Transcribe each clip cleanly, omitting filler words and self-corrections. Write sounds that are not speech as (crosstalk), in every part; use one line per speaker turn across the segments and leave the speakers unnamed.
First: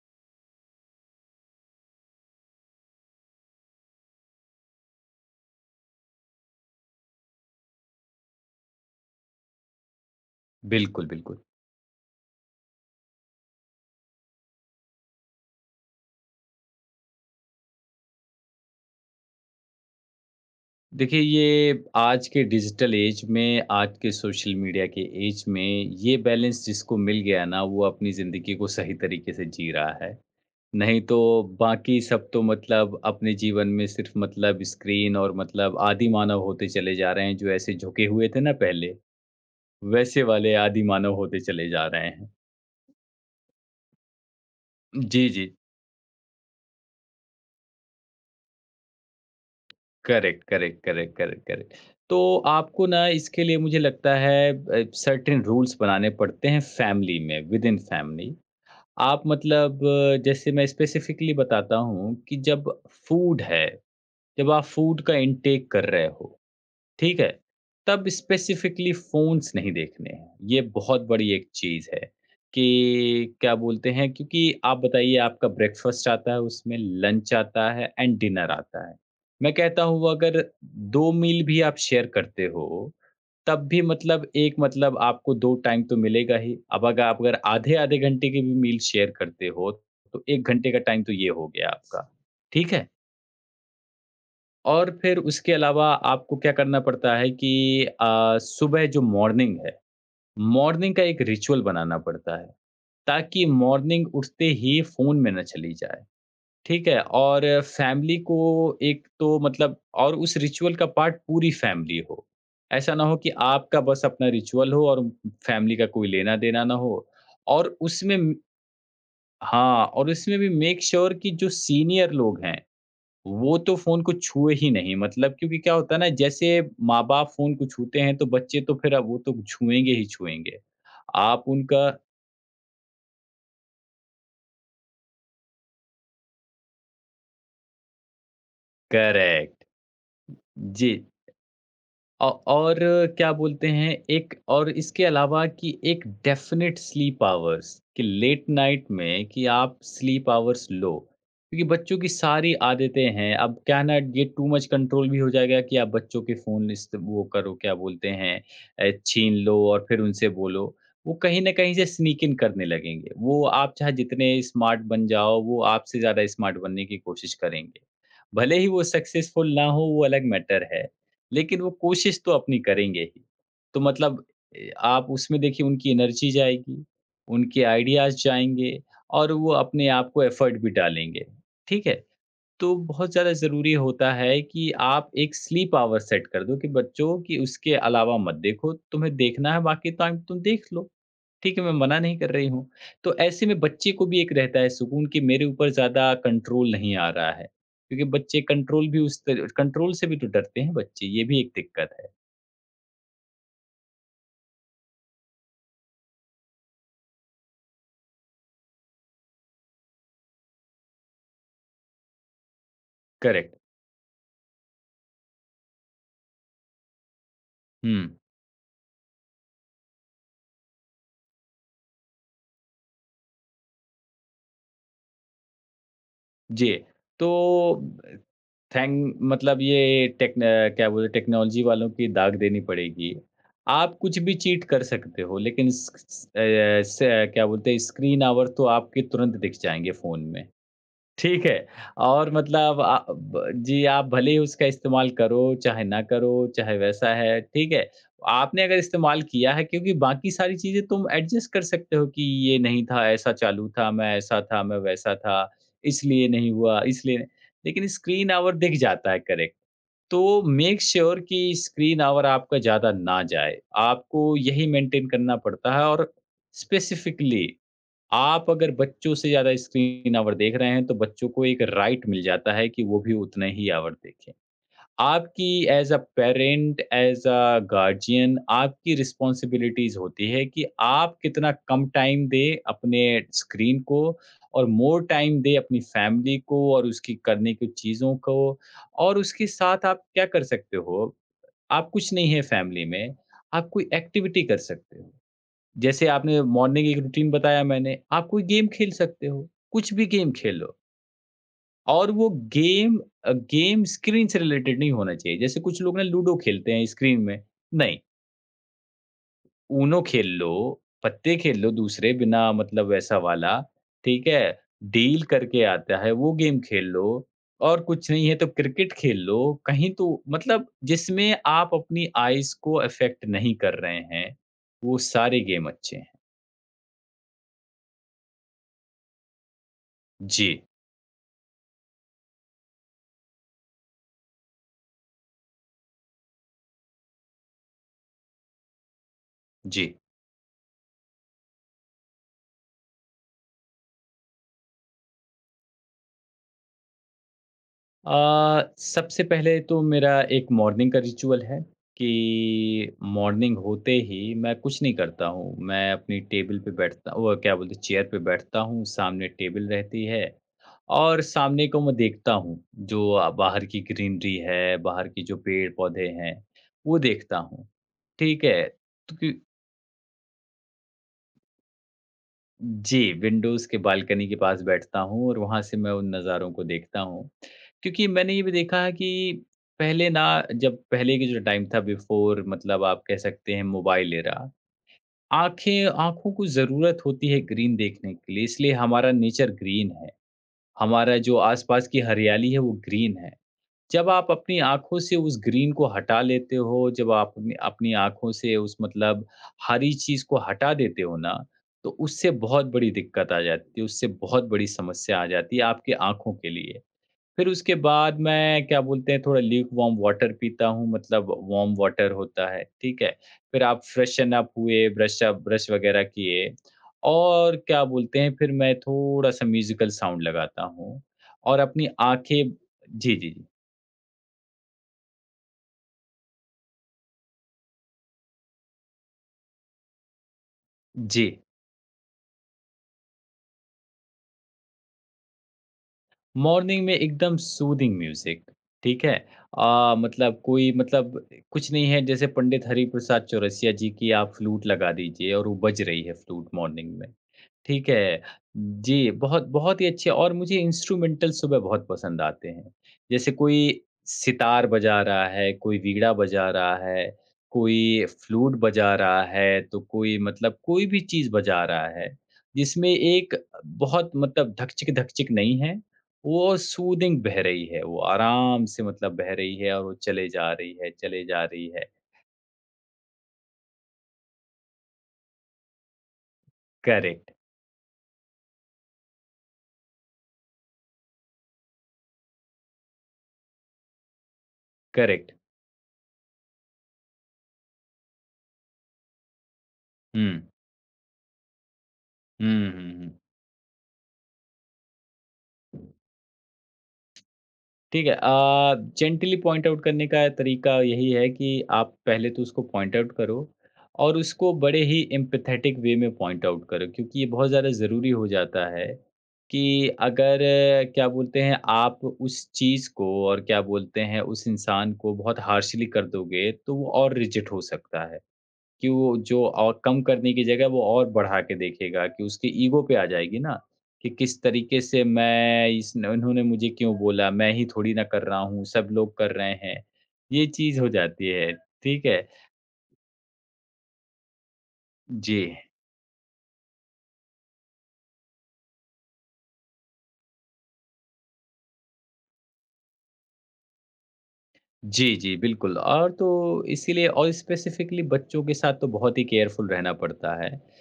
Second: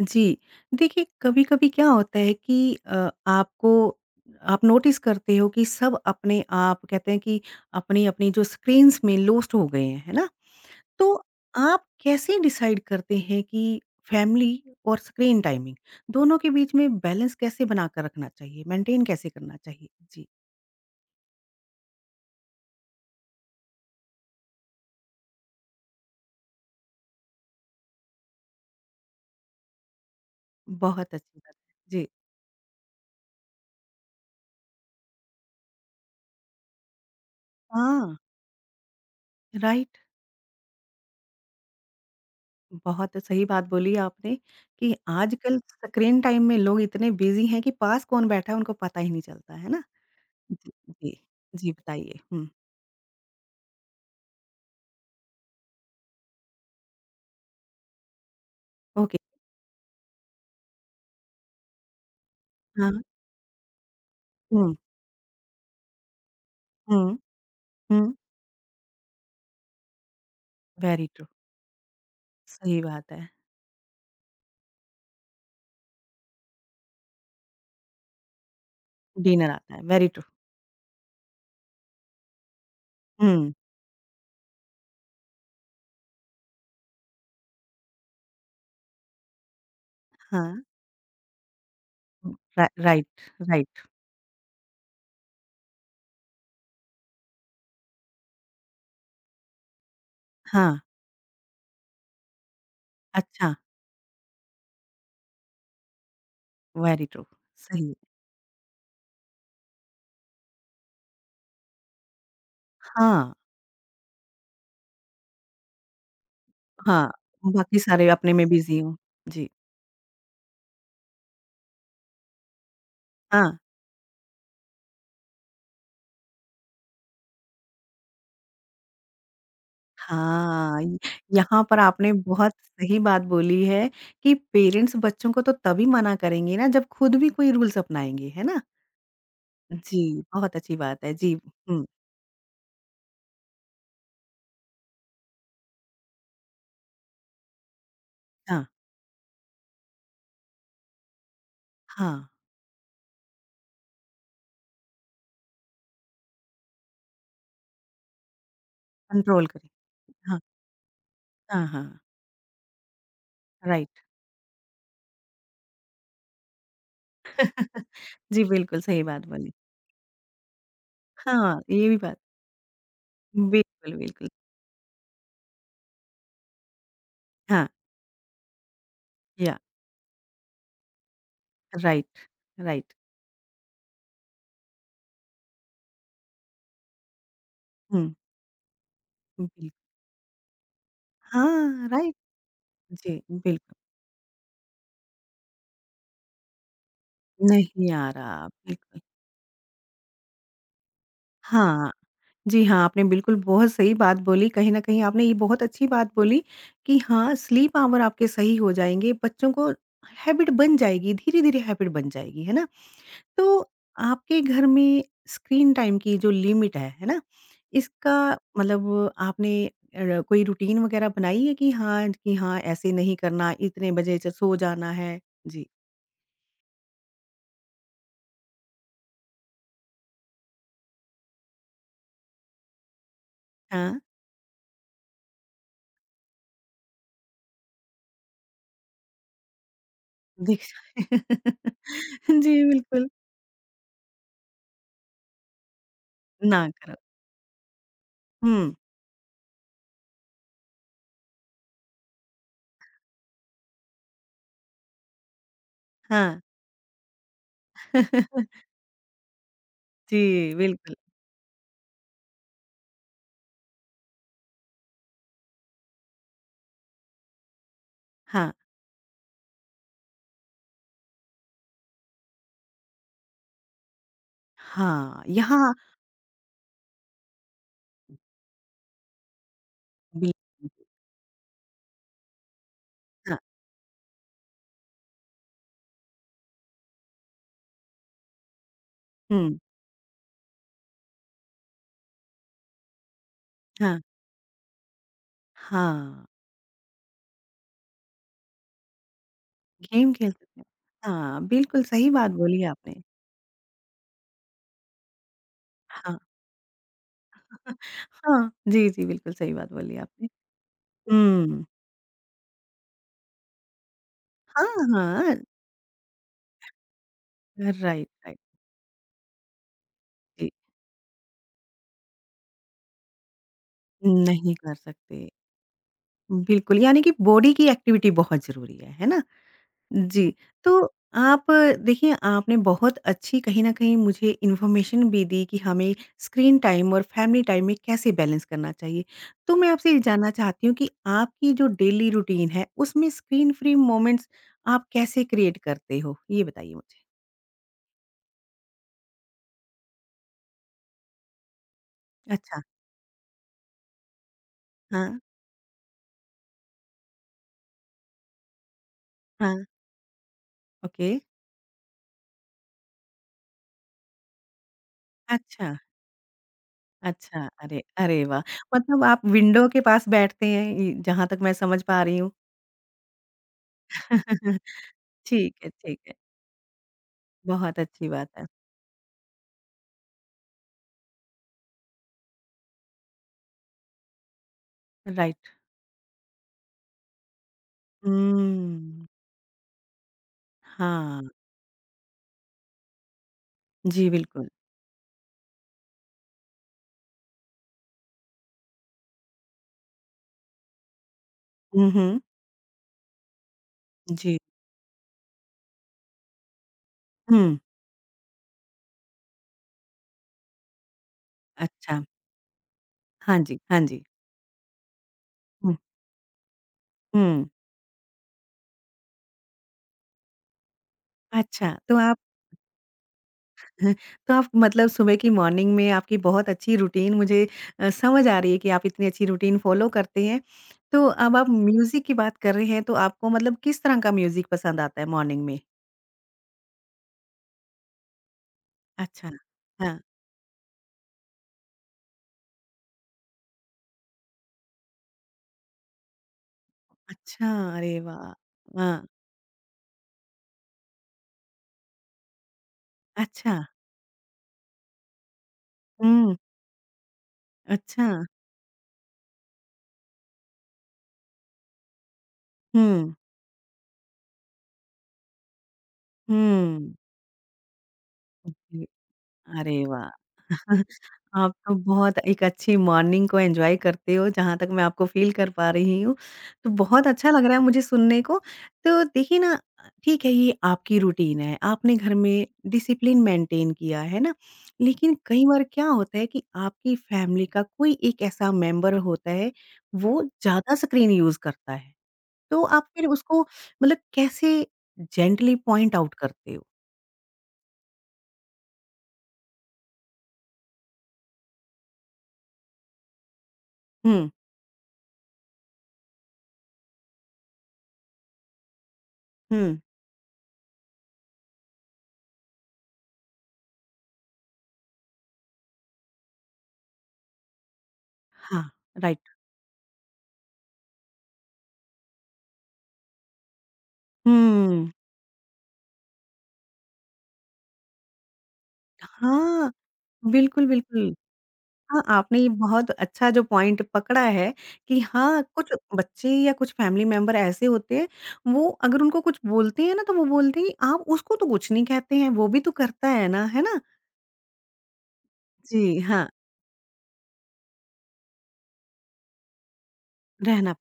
जी। देखिए, कभी-कभी क्या होता है कि अ, आपको आप नोटिस करते हो कि सब अपने आप कहते हैं कि अपनी-अपनी जो स्क्रीन्स में लॉस्ट हो गए हैं, है ना?
बिल्कुल,
तो
बिल्कुल।
आप कैसे डिसाइड करते हैं कि फैमिली और स्क्रीन टाइमिंग दोनों के बीच में बैलेंस कैसे बनाकर रखना चाहिए, मेंटेन कैसे करना चाहिए? जी,
देखिए, ये आज के डिजिटल ऐज में, आज के सोशल मीडिया के ऐज में, ये बैलेंस जिसको मिल गया ना, वो अपनी ज़िंदगी को सही तरीके से जी रहा है। नहीं
बहुत
तो
अच्छी बात। है।
बाकी
जी।
सब तो मतलब अपने जीवन में सिर्फ़ मतलब स्क्रीन और मतलब आदि मानव होते चले जा रहे हैं, जो ऐसे झुके
हाँ,
हुए थे ना पहले,
राइट।
वैसे वाले आदि मानव होते चले जा रहे हैं।
बहुत सही बात बोली आपने कि
जी, जी।
आजकल स्क्रीन टाइम में लोग इतने बिजी हैं कि पास कौन बैठा है उनको पता ही नहीं चलता, है ना?
करेक्ट,
जी,
करेक्ट, करेक्ट,
जी,
करेक्ट,
जी
करेक्ट। तो
बताइए। हुँ,
आपको ना इसके लिए मुझे लगता है सर्टेन रूल्स बनाने पड़ते हैं फैमिली में, विदिन फैमिली।
ओके।
आप मतलब जैसे मैं स्पेसिफिकली बताता हूँ कि जब
हाँ,
फूड है, जब आप
हुँ,
फूड का इंटेक कर रहे हो,
हुँ,
ठीक है? तब
हुँ,
स्पेसिफिकली फ़ोन्स नहीं देखने हैं, ये बहुत
वेरी ट्रू,
बड़ी एक चीज़ है
सही बात है।
कि क्या बोलते हैं, क्योंकि आप बताइए आपका ब्रेकफ़ास्ट आता है, उसमें लंच आता है एंड डिनर आता है।
डिनर
मैं
आता है,
कहता
वेरी
हूँ
ट्रू।
अगर 2 मील भी आप शेयर करते हो,
हुँ,
तब भी मतलब एक मतलब आपको 2 टाइम तो मिलेगा ही। अब अगर आप अगर आधे-आधे घंटे की भी मील शेयर करते हो, तो
हाँ,
1 घंटे का टाइम तो ये हो गया आपका,
रा
ठीक है?
Right, right.
और फिर उसके अलावा आपको क्या करना पड़ता है कि सुबह जो मॉर्निंग है,
हाँ,
मॉर्निंग का एक रिचुअल बनाना पड़ता है, ताकि
अच्छा,
मॉर्निंग उठते ही फ़ोन में ना चली जाए, ठीक है?
वेरी ट्रू,
और
सही है।
फैमिली को एक तो मतलब और उस रिचुअल का पार्ट पूरी फैमिली हो। ऐसा ना हो कि
हाँ,
आपका बस अपना रिचुअल हो और फैमिली का कोई लेना-देना ना हो,
हाँ,
और
बाकी सारे
उसमें
अपने में बिज़ी हों। जी,
हाँ, और इसमें भी मेक श्योर कि जो सीनियर लोग हैं, वो
हाँ।
तो फ़ोन को छुए ही नहीं, मतलब क्योंकि क्या होता है ना जैसे माँ-बाप फ़ोन को छूते हैं तो बच्चे तो फिर अब वो तो छुएँगे ही छुएँगे।
हाँ, य
आप
यहाँ पर
उनका।
आपने बहुत सही बात बोली है कि पेरेंट्स बच्चों को तो तभी मना करेंगे ना जब खुद भी कोई रूल्स अपनाएँगे, है ना?
करेक्ट।
जी, बहुत अच्छी
जी।
बात है। जी, हुँ,
औ और क्या बोलते हैं एक और इसके अलावा कि एक डेफ़िनिट स्लीप आवर्स, कि लेट
हाँ,
नाइट में कि आप स्लीप आवर्स लो। क्योंकि बच्चों की
हाँ,
सारी आदतें हैं, अब क्या है ना, ये टू मच कंट्रोल भी हो जाएगा कि आप बच्चों के फ़ोन इस्त वो करो, क्या बोलते हैं, छीन
कंट्रोल
लो
करें।
और फिर उनसे
हाँ,
बोलो। वो कहीं न
हाँ,
कहीं से
हाँ,
स्नीक इन करने लगेंगे। वो आप चाहे
राइट।
जितने स्मार्ट बन जाओ, वो आपसे ज़्यादा स्मार्ट बनने की कोशिश करेंगे।
(laughs) जी,
भले ही
बिल्कुल
वो
सही बात बोली।
सक्सेसफुल ना हो, वो अलग मैटर है।
हाँ,
लेकिन वो
ये भी बात
कोशिश तो अपनी करेंगे ही। तो
बिल्कुल,
मतलब
बिल्कुल।
आप उसमें देखिए उनकी एनर्जी जाएगी, उनके
हाँ,
आइडियाज़ जाएँगे और वो
या
अपने आप को एफ़र्ट भी डालेंगे, ठीक है?
राइट,
तो
राइट।
बहुत ज़्यादा ज़रूरी होता है कि आप एक स्लीप आवर सेट कर दो कि बच्चों, कि उसके
हुँ,
अलावा मत देखो, तुम्हें देखना है
बिल
बाकी टाइम तुम देख लो। ठीक है, मैं
हाँ,
मना
राइट।
नहीं कर रही हूँ। तो
जी,
ऐसे में
बिल्कुल।
बच्चे को भी एक रहता है सुकून कि मेरे ऊपर ज़्यादा कंट्रोल नहीं आ रहा है,
नहीं
क्योंकि
आ
बच्चे
रहा,
कंट्रोल भी
बिल्कुल।
उस त कंट्रोल से भी तो डरते हैं बच्चे, ये भी एक
हाँ।
दिक्कत है।
जी हाँ, आपने बिल्कुल बहुत सही बात बोली। कहीं न कहीं आपने ये बहुत अच्छी बात बोली कि हाँ, स्लीप आवर आपके सही हो जाएँगे, बच्चों को हैबिट बन जाएगी, धीरे-धीरे हैबिट बन जाएगी, है ना?
करेक्ट।
तो आपके घर में स्क्रीन टाइम की जो लिमिट है ना?
हुँ,
इसका मतलब आपने कोई रूटीन वग़ैरह बनाई है कि हाँ, ऐसे नहीं करना, इतने बजे से सो जाना है? जी।
जी। तो अ, थैंक मतलब ये क्या बोलते हैं, टेक्नोलॉजी वालों की दाग देनी पड़ेगी। आप
हाँ,
कुछ भी चीट कर सकते हो लेकिन स स अ, स क्या बोलते हैं, स्क्रीन आवर तो आपके तुरंत दिख जाएँगे फ़ोन में।
दीक्षा
ठीक है। और
(laughs) जी,
मतलब अ,
बिल्कुल।
ब जी, आप भले ही उसका इस्तेमाल करो, चाहे ना करो,
ना
चाहे
करो।
वैसा है, ठीक है? आपने
हुँ,
अगर इस्तेमाल किया है, क्योंकि बाकी सारी चीज़ें तुम एडजस्ट कर सकते हो कि ये नहीं था, ऐसा चालू था, मैं ऐसा था, मैं वैसा था, इसलिए
हाँ।
नहीं हुआ, इसलिए नहीं- लेकिन स्क्रीन
(laughs)
आवर दिख जाता है, करेक्ट। तो
जी,
मेक
बिल्कुल।
श्योर कि स्क्रीन आवर आपका ज़्यादा ना जाए। आपको यही मेंटेन करना पड़ता है, और स्पेसिफिकली, आप
हाँ,
अगर बच्चों से ज़्यादा स्क्रीन आवर देख रहे हैं, तो बच्चों को एक राइट मिल जाता है कि वो भी उतने ही आवर देखें।
हाँ,
आपकी
यहाँ
as a parent, as a guardian, आपकी रिस्पॉन्सिबिलिटीज़ होती है कि
बिल्कुल,
आप कितना कम टाइम दें अपने
हाँ,
स्क्रीन को और मोर टाइम दें अपनी फ़ैमिली को और उसकी करने की चीज़ों को। और उसके
हुँ,
साथ आप क्या कर सकते हो, आप कुछ नहीं है फ़ैमिली में, आप कोई
हाँ,
एक्टिविटी कर सकते हो। जैसे
हाँ,
आपने मॉर्निंग एक रूटीन बताया मैंने, आप कोई गेम खेल सकते हो, कुछ भी
गेम खेल
गेम
सकते हैं।
खेलो।
हाँ, बिल्कुल सही
और वो
बात बोली
गेम
आपने।
गेम स्क्रीन से रिलेटेड नहीं होना चाहिए। जैसे कुछ लोग ना
हाँ,
लूडो खेलते हैं स्क्रीन में,
(laughs)
नहीं,
हाँ, जी, जी, बिल्कुल सही बात बोली
ऊनो खेल
आपने।
लो, पत्ते खेल
हुँ,
लो दूसरे, बिना मतलब वैसा वाला, ठीक है?
हाँ,
डील
हाँ,
करके आता है वो गेम खेल लो। और
राइट,
कुछ नहीं है
राइट,
तो क्रिकेट खेल लो, कहीं तो
जी,
मतलब जिसमें आप अपनी आइज़ को अफ़ेक्ट नहीं कर रहे हैं,
नहीं कर
वो
सकते।
सारे गेम अच्छे हैं।
बिल्कुल, यानी कि बॉडी की एक्टिविटी बहुत ज़रूरी है ना? जी,
जी,
तो आप देखिए आपने बहुत अच्छी कहीं न कहीं मुझे इन्फॉर्मेशन भी दी कि हमें स्क्रीन टाइम और फैमिली टाइम में कैसे बैलेंस करना चाहिए। तो मैं आपसे
जी।
ये जानना चाहती हूँ कि आपकी जो डेली रूटीन है उसमें स्क्रीन फ्री मोमेंट्स आप कैसे क्रिएट करते हो? ये बताइए मुझे?
सबसे पहले तो मेरा एक मॉर्निंग का रिचुअल है
अच्छा,
कि मॉर्निंग होते ही मैं कुछ नहीं
हाँ,
करता हूँ। मैं अपनी टेबल पे बैठता, वो क्या बोलते हैं, चेयर पे बैठता हूँ, सामने
हाँ,
टेबल रहती है
ओके।
और सामने को मैं देखता हूँ, जो बाहर की ग्रीनरी है, बाहर की जो
अच्छा,
पेड़-पौधे हैं, वो देखता
अच्छा,
हूँ।
अरे, अरे वाह!
ठीक है?
मतलब
तो
आप
क्यों
विंडो के पास बैठते हैं इ जहाँ तक मैं समझ पा रही हूँ।
जी, विंडोज़ के बालकनी के
(laughs)
पास बैठता हूँ और
ठीक
वहाँ
है,
से मैं
ठीक है।
उन नज़ारों को देखता हूँ।
बहुत
क्योंकि
अच्छी बात
मैंने ये
है।
भी देखा है कि पहले ना, जब पहले के जो टाइम था, बिफ़ोर मतलब आप कह सकते हैं मोबाइल एरा,
राइट।
आँखें आँखों को ज़रूरत होती है ग्रीन देखने के लिए, इसलिए हमारा
हुँ।
नेचर ग्रीन है। हमारा
हाँ,
जो आस-पास की हरियाली है वो ग्रीन है।
जी
जब आप
बिल्कुल।
अपनी आँखों से उस ग्रीन को हटा लेते हो, जब आप अपनी अपनी आँखों से उस मतलब हरी चीज़ को हटा देते हो ना, तो
हुँ, हुँ,
उससे बहुत बड़ी दिक्कत आ जाती है, उससे
जी।
बहुत बड़ी समस्या आ जाती है आपकी आँखों के लिए। फिर
हुँ,
उसके बाद मैं, क्या बोलते हैं, थोड़ा ल्यूक वार्म वाटर पीता हूँ, मतलब वार्म
अच्छा।
वाटर होता है, ठीक है?
हाँ जी,
फिर
हाँ
आप
जी।
फ्रेशन अप हुए, ब्रश
हुँ,
वगैरह किए
हुँ।
और क्या बोलते हैं, फिर मैं थोड़ा-सा म्यूज़िकल साउंड लगाता हूँ और
अच्छा,
अपनी
तो आप
आँखें, जी, जी, जी।
(laughs) तो आप मतलब सुबह की मॉर्निंग में आपकी बहुत अच्छी रूटीन मुझे समझ आ रही है कि आप इतनी अच्छी रूटीन फ़ॉलो करते हैं। तो
जी।
अब आप म्यूज़िक की बात कर रहे हैं तो आपको मतलब किस तरह का म्यूज़िक पसंद आता है मॉर्निंग में?
मॉर्निंग में एकदम सूदिंग म्यूज़िक, ठीक है?
अच्छा, हाँ।
मतलब कोई मतलब कुछ नहीं है, जैसे पंडित हरिप्रसाद चौरसिया जी की आप फ्लूट लगा दीजिए और वो बज रही है फ्लूट मॉर्निंग में,
अच्छा,
ठीक
अरे
है?
वाह! हाँ,
जी, बहुत बहुत ही अच्छे, और मुझे इंस्ट्रूमेंटल सुबह बहुत पसंद आते हैं। जैसे
अच्छा।
कोई सितार बजा रहा है, कोई वीणा
हुँ,
बजा रहा है, कोई
अच्छा।
फ्लूट बजा रहा है, तो कोई मतलब कोई भी चीज़ बजा रहा है, जिसमें
हुँ,
एक, बहुत मतलब धकचिक-धकचिक नहीं है, वो
हुँ।
सूदिंग बह रही है, वो आराम से
जी,
मतलब बह रही है
अरे
और वो
वाह!
चले जा रही है, चले जा
आप
रही
तो
है।
बहुत एक अच्छी मॉर्निंग को एन्जॉय करते हो, जहाँ तक मैं आपको फ़ील कर पा रही हूँ। तो बहुत अच्छा
करेक्ट,
लग रहा है मुझे सुनने को। तो देखिए ना ठीक है ये आपकी रूटीन है, आपने घर में डिसिप्लिन मेंटेन किया, है ना? लेकिन
करेक्ट।
कई बार क्या होता है कि आपकी फैमिली का कोई एक ऐसा मेंबर होता है, वो
हुँ।
ज़्यादा स्क्रीन यूज़ करता है। तो
हुँ,
आप
हुँ,
फिर
हुँ।
उसको मतलब कैसे जेंटली पॉइंट आउट करते हो?
ठीक है। जेंटली पॉइंट आउट करने का तरीका यही है कि आप पहले तो उसको पॉइंट आउट करो और
हुँ,
उसको बड़े ही एम्पैथेटिक वे में पॉइंट आउट करो, क्योंकि ये बहुत ज़्यादा ज़रूरी हो जाता है कि
हुँ।
अगर, क्या बोलते हैं, आप उस चीज़ को और क्या बोलते हैं उस इंसान को बहुत हार्शली कर दोगे, तो वो और रिजेक्ट हो सकता है।
हाँ,
कि वो
राइट।
जो, और कम करने की जगह वो और बढ़ा के देखेगा, कि उसकी ईगो पे आ जाएगी ना, कि किस तरीके
हुँ।
से मैं इस इन्होंने मुझे क्यों बोला, मैं ही थोड़ी ना कर रहा हूँ, सब लोग कर रहे
हाँ।
हैं। ये
बिल्कुल,
चीज़ हो
बिल्कुल।
जाती है,
हाँ,
ठीक है।
आपने ये बहुत अच्छा जो पॉइंट पकड़ा है कि
जी,
हाँ, कुछ बच्चे या कुछ फैमिली मेंबर ऐसे होते हैं, वो अगर उनको कुछ बोलते हैं ना, तो वो बोलते हैं, "आप उसको तो कुछ नहीं कहते हैं, वो भी तो करता है ना।" है ना?
जी, जी, बिल्कुल।
जी,
और तो
हाँ,
इसीलिए और स्पेसिफिकली बच्चों के साथ तो बहुत ही केयरफुल रहना पड़ता है,
रहना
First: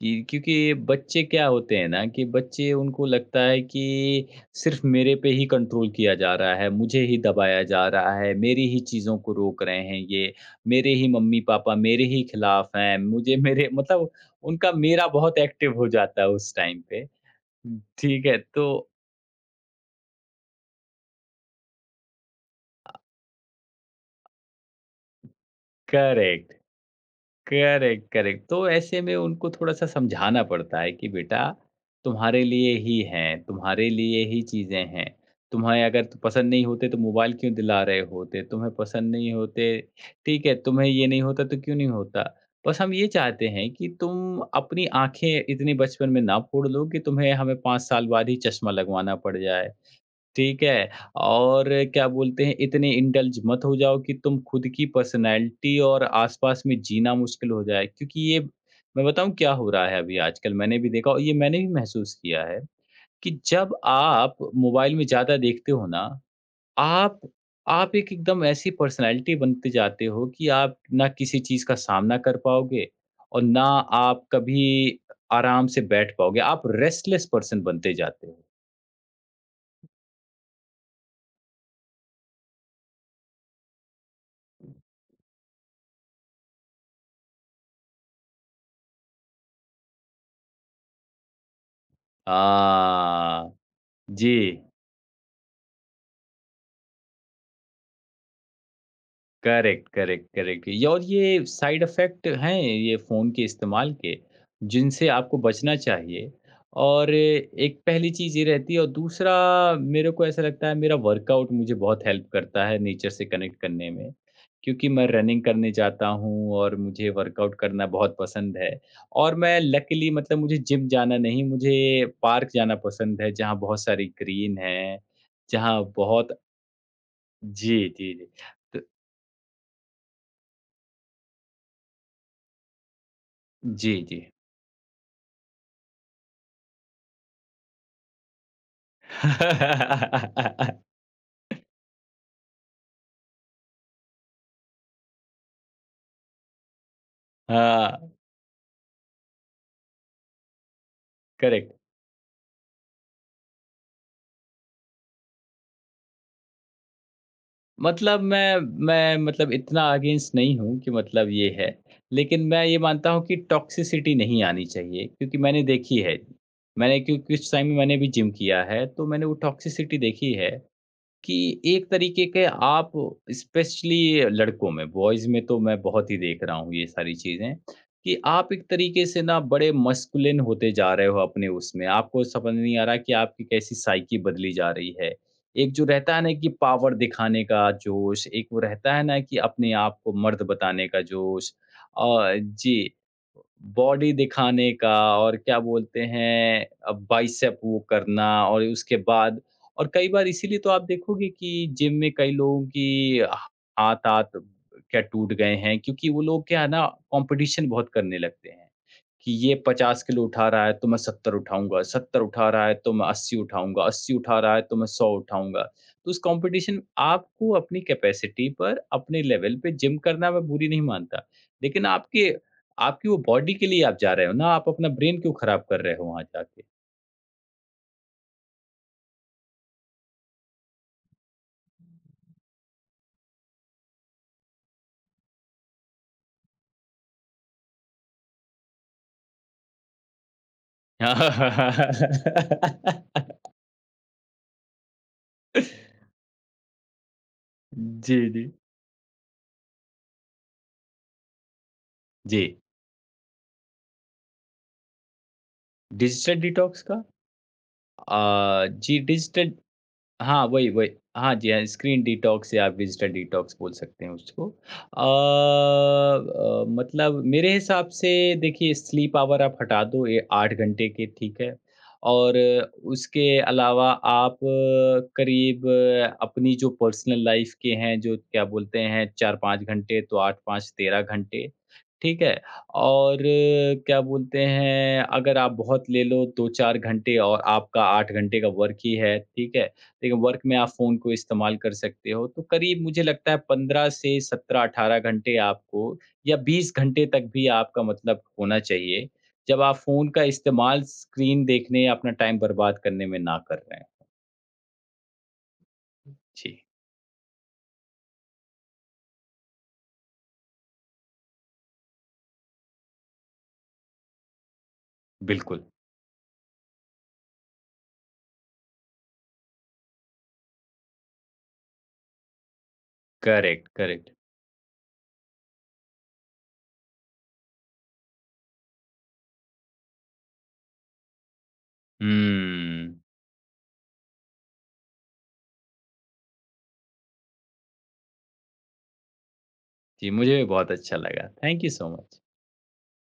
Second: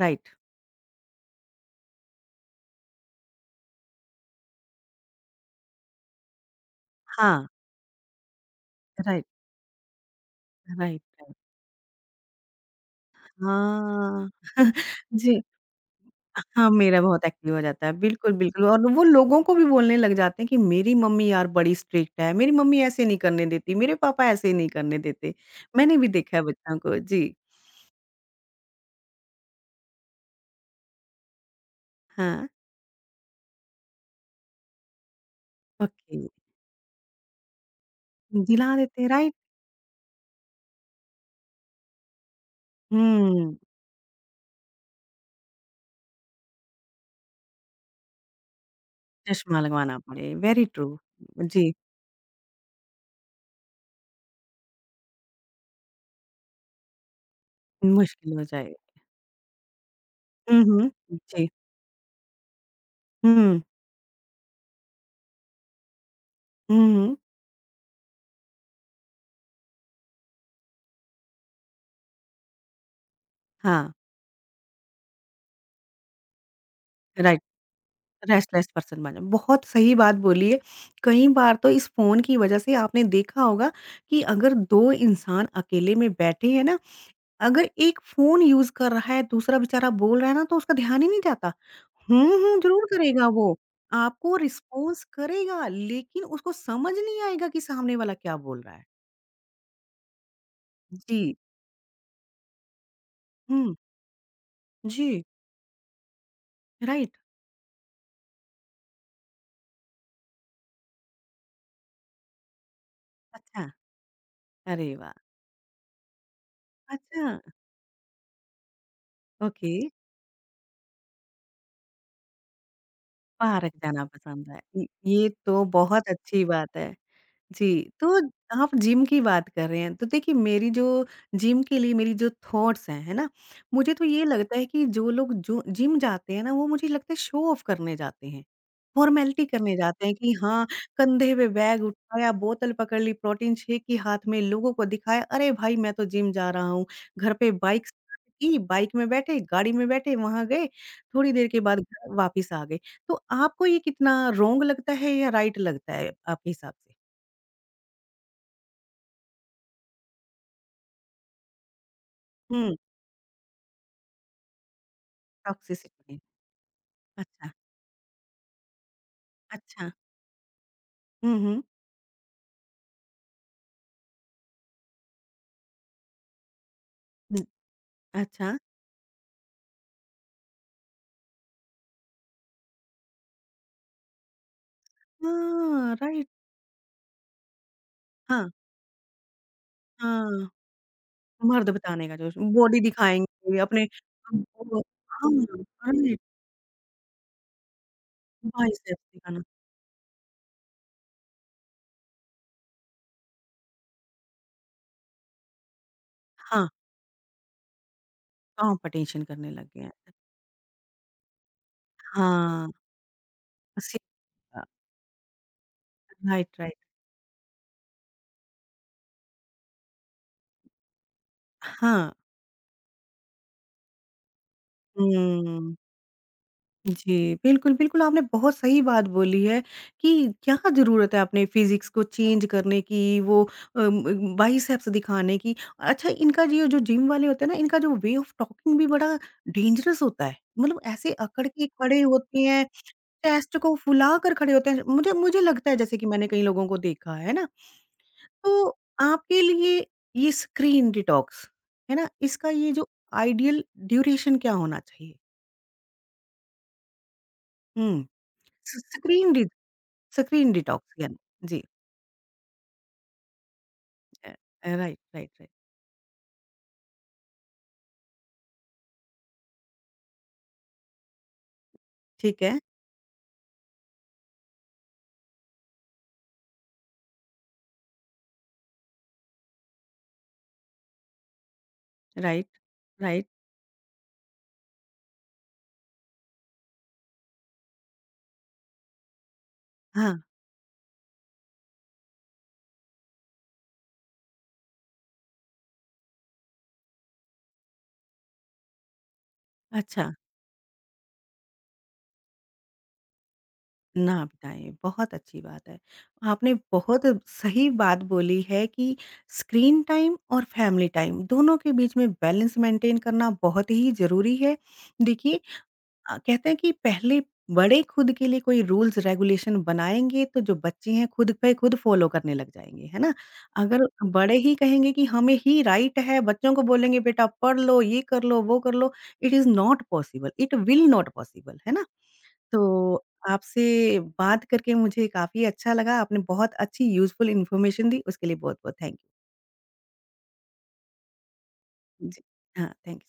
कि
राइट।
क्योंकि ये बच्चे क्या होते हैं ना, कि बच्चे, उनको लगता है कि सिर्फ मेरे पे ही कंट्रोल किया जा रहा है, मुझे ही
हाँ,
दबाया जा रहा है, मेरी ही चीज़ों
राइट,
को रोक रहे हैं ये, मेरे
राइट,
ही
राइट।
मम्मी-पापा मेरे ही खिलाफ हैं, मुझे मेरे मतलब,
हाँ।
उनका
(laughs)
मेरा बहुत
जी।
एक्टिव हो जाता है उस
हाँ,
टाइम
मेरा
पे।
बहुत एक्टिव हो जाता है।
ठीक
बिल्कुल,
है,
बिल्कुल और
तो
वो लोगों को भी बोलने लग जाते हैं कि मेरी मम्मी यार बड़ी स्ट्रिक्ट है, मेरी मम्मी
अ,
ऐसे नहीं करने देती, मेरे पापा ऐसे नहीं करने देते। मैंने भी देखा है
करेक्ट।
बच्चों को। जी,
करेक्ट, करेक्ट। तो ऐसे में उनको थोड़ा-सा समझाना पड़ता है कि बेटा, तुम्हारे
हाँ,
लिए ही हैं, तुम्हारे लिए ही चीज़ें हैं। तुम्हें अगर तो
ओके।
पसंद नहीं होते तो मोबाइल क्यों दिला रहे होते? तुम्हें
दिला देते हैं,
पसंद नहीं
राइट?
होते, ठीक है, तुम्हें ये नहीं होता तो क्यों नहीं होता? बस हम ये चाहते
हुँ,
हैं कि तुम अपनी आँखें इतनी बचपन में ना फोड़ लो कि तुम्हें, हमें 5 साल बाद ही चश्मा लगवाना पड़
चश्मा
जाए।
लगवाना पड़े,
ठीक
वेरी ट्रू।
है? और
जी,
क्या बोलते हैं, इतने इंडल्ज मत हो जाओ कि तुम खुद की पर्सनैलिटी और आस-पास में जीना मुश्किल हो जाए। क्योंकि
मुश्किल
ये,
हो जाए।
मैं बताऊँ क्या हो रहा है अभी आजकल,
हुँ,
मैंने
हुँ,
भी देखा और ये
जी।
मैंने भी महसूस किया है, कि
हुँ, हुँ,
जब आप मोबाइल में ज़्यादा देखते हो ना,
हुँ।
आप आप एक एकदम ऐसी पर्सनैलिटी बनते जाते हो कि आप ना किसी चीज़ का सामना कर पाओगे और ना
हाँ,
आप कभी आराम से बैठ पाओगे। आप रेस्टलेस
राइट।
पर्सन बनते जाते हो।
रेस्टलेस पर्सन बन जाओ। बहुत सही बात बोली है। कई बार तो इस फ़ोन की वज़ह से आपने देखा होगा कि अगर 2 इंसान अकेले में बैठे हैं ना, अगर एक फ़ोन यूज़ कर रहा है, दूसरा बेचारा बोल रहा है ना, तो उसका ध्यान ही नहीं जाता। हुँ, हुँ ज़रूर करेगा वो,
हाँ,
आपको
जी।
रिस्पॉन्स करेगा, लेकिन उसको समझ नहीं आएगा कि सामने वाला क्या बोल रहा है।
Correct, correct, correct. ये, और
जी।
ये साइड इफ़ेक्ट हैं ये फ़ोन के
हुँ,
इस्तेमाल के, जिनसे
जी,
आपको बचना चाहिए।
राइट।
और एक पहली चीज़ ये रहती है, और दूसरा, मेरे को ऐसा लगता है मेरा वर्कआउट मुझे बहुत हेल्प करता है नेचर से कनेक्ट
अच्छा,
करने में, क्योंकि
अरे
मैं
वाह!
रनिंग करने जाता हूँ और मुझे
अच्छा,
वर्कआउट करना बहुत पसंद है। और मैं
ओके,
लकीली, मतलब मुझे जिम जाना नहीं, मुझे पार्क जाना पसंद है, जहाँ
पार्क
बहुत
जाना
सारी
पसंद
ग्रीन
है। इ
है,
ये तो
जहाँ
बहुत
बहुत,
अच्छी बात है।
जी,
जी,
जी,
तो
जी।
आप
तो
जिम की बात कर रहे हैं, तो देखिए मेरी जो जिम के लिए मेरी जो थॉट्स हैं, है ना? मुझे
जी,
तो
जी।
ये लगता है कि जो लोग जो जिम जाते हैं ना, वो मुझे लगता है शो ऑफ करने जाते हैं, फॉर्मेलिटी करने जाते हैं कि हाँ,
(laughs)
कंधे पे बैग उठाया, बोतल पकड़ ली, प्रोटीन शेक ही हाथ में, लोगों को दिखाया, "अरे भाई, मैं तो जिम जा रहा हूँ।" घर पे बाइक
हाँ,
स्टार्ट की, (laughs) बाइक में बैठे, गाड़ी में बैठे, वहाँ गए, थोड़ी देर के
करेक्ट।
बाद घर वापिस आ गए। तो आपको ये कितना रॉन्ग लगता है या राइट लगता है आपके हिसाब से?
मतलब मैं मतलब इतना अगेंस्ट नहीं हूँ कि मतलब ये है। लेकिन मैं
हुँ।
ये मानता हूँ कि टॉक्सिसिटी नहीं आनी चाहिए, क्योंकि मैंने देखी है।
टॉक्सिसिटी।
मैंने, क्योंकि कुछ
अच्छा,
टाइम में मैंने भी जिम किया है, तो मैंने वो
अच्छा।
टॉक्सिसिटी देखी है।
हुँ,
कि
हुँ।
एक तरीके के आप, स्पेशली लड़कों में, बॉयज़ में तो मैं बहुत ही देख रहा हूँ ये सारी
हुँ,
चीज़ें, कि आप
अच्छा।
एक तरीके से ना बड़े मस्कुलिन होते जा रहे हो अपने उसमें। आपको समझ नहीं आ रहा कि आपकी कैसी साइकी बदली जा रही है। एक जो
हाँ,
रहता है
राइट।
ना कि पावर दिखाने का जोश,
हाँ,
एक वो रहता है ना कि अपने आप को मर्द
हाँ।
बताने का जोश,
मर्द बताने का जोश, बॉडी
जी,
दिखाएँगे अपने
बॉडी दिखाने
वो
का,
हाँ,
और क्या बोलते
राइट,
हैं, बाइसेप वो करना, और उसके
बाइसेप्स
बाद,
दिखाना।
और कई बार इसीलिए तो आप देखोगे कि जिम में कई लोगों की हाथ-हाथ क्या टूट गए हैं, क्योंकि वो लोग क्या
हाँ,
है ना, कॉम्पिटिशन बहुत करने लगते हैं,
कॉम्पिटिशन
कि
करने
ये
लग गए
50
हैं।
किलो उठा रहा है तो मैं 70 उठाऊँगा, 70 उठा
हाँ,
रहा है तो मैं 80 उठाऊँगा,
उसी
80 उठा रहा है
का
तो मैं 100 उठाऊँगा। तो उस
राइट, राइट।
कॉम्पिटिशन, आपको अपनी कैपेसिटी पर, अपने लेवल पे जिम करना मैं बुरी नहीं मानता, लेकिन
हाँ।
आपके आपकी वो बॉडी के लिए आप जा रहे हो ना, आप अपना ब्रेन क्यों खराब
हुँ।
कर रहे हो वहाँ जाके?
जी, बिल्कुल, बिल्कुल, आपने बहुत सही बात बोली है कि क्या ज़रूरत है अपने फिज़िक्स को चेंज करने की, वो बाइसेप्स दिखाने की। अच्छा, इनका ये जो जिम वाले होते हैं ना, इनका जो वे ऑफ टॉकिंग भी बड़ा डेंजरस होता है। मतलब ऐसे अकड़ के खड़े होते हैं, चेस्ट को फुलाकर खड़े होते हैं। मुझे मुझे लगता है
(laughs)
जैसे कि मैंने कई लोगों को देखा है ना?
जी, जी।
तो आपके लिए ये स्क्रीन डिटॉक्स, है ना?
जी,
इसका ये जो आइडियल ड्यूरेशन क्या होना चाहिए?
डिजिटल डिटॉक्स का?
हुँ, स
जी,
स्क्रीन डि
डिजिटल, हाँ,
स्क्रीन
वही, वही।
डिटॉक्स यानी
हाँ जी,
जी।
हाँ, स्क्रीन डिटॉक्स या आप डिजिटल डिटॉक्स बोल सकते हैं
अ
उसको।
Right, right, right.
मतलब मेरे हिसाब से देखिए, स्लीप आवर आप हटा दो ये 8 घंटे के, ठीक है? और
ठीक है,
उसके अलावा आप करीब अपनी जो पर्सनल लाइफ़ के हैं, जो क्या बोलते हैं, 4-5 घंटे, तो 8-5 13 घंटे, ठीक है?
राइट,
और
राइट।
क्या बोलते हैं, अगर आप बहुत ले लो 2-4 घंटे, और आपका 8 घंटे का वर्क ही है, ठीक है?
हाँ,
देखिए, वर्क में आप फ़ोन को इस्तेमाल कर सकते हो, तो करीब मुझे लगता है 15 से 17-18 घंटे आपको, या 20 घंटे तक भी आपका मतलब होना चाहिए, जब आप फ़ोन
अच्छा,
का इस्तेमाल स्क्रीन देखने या अपना टाइम बर्बाद करने में ना कर रहे हैं।
ना बिताएँ, बहुत अच्छी बात है। आपने
जी,
बहुत सही बात बोली है कि स्क्रीन टाइम और फैमिली टाइम, दोनों के बीच में बैलेंस मेंटेन करना बहुत ही ज़रूरी है। देखिए
बिल्कुल,
कहते हैं कि पहले बड़े खुद के लिए कोई रूल्स रेगुलेशन बनाएँगे तो जो बच्चे हैं खुद पे खुद फ़ॉलो करने लग जाएँगे, है ना?
करेक्ट,
अगर
करेक्ट।
बड़े ही कहेंगे कि हमें ही राइट है, बच्चों को बोलेंगे बेटा पढ़ लो, ये कर लो, वो कर लो, it is not possible, it will not possible, है ना? तो
हुँ,
आपसे बात करके मुझे काफ़ी अच्छा लगा, आपने बहुत अच्छी यूज़फुल इन्फॉर्मेशन दी, उसके लिए बहुत-बहुत थैंक
जी, मुझे भी बहुत अच्छा लगा। Thank you so
you.
Much.
जी, हाँ, थैंक यू।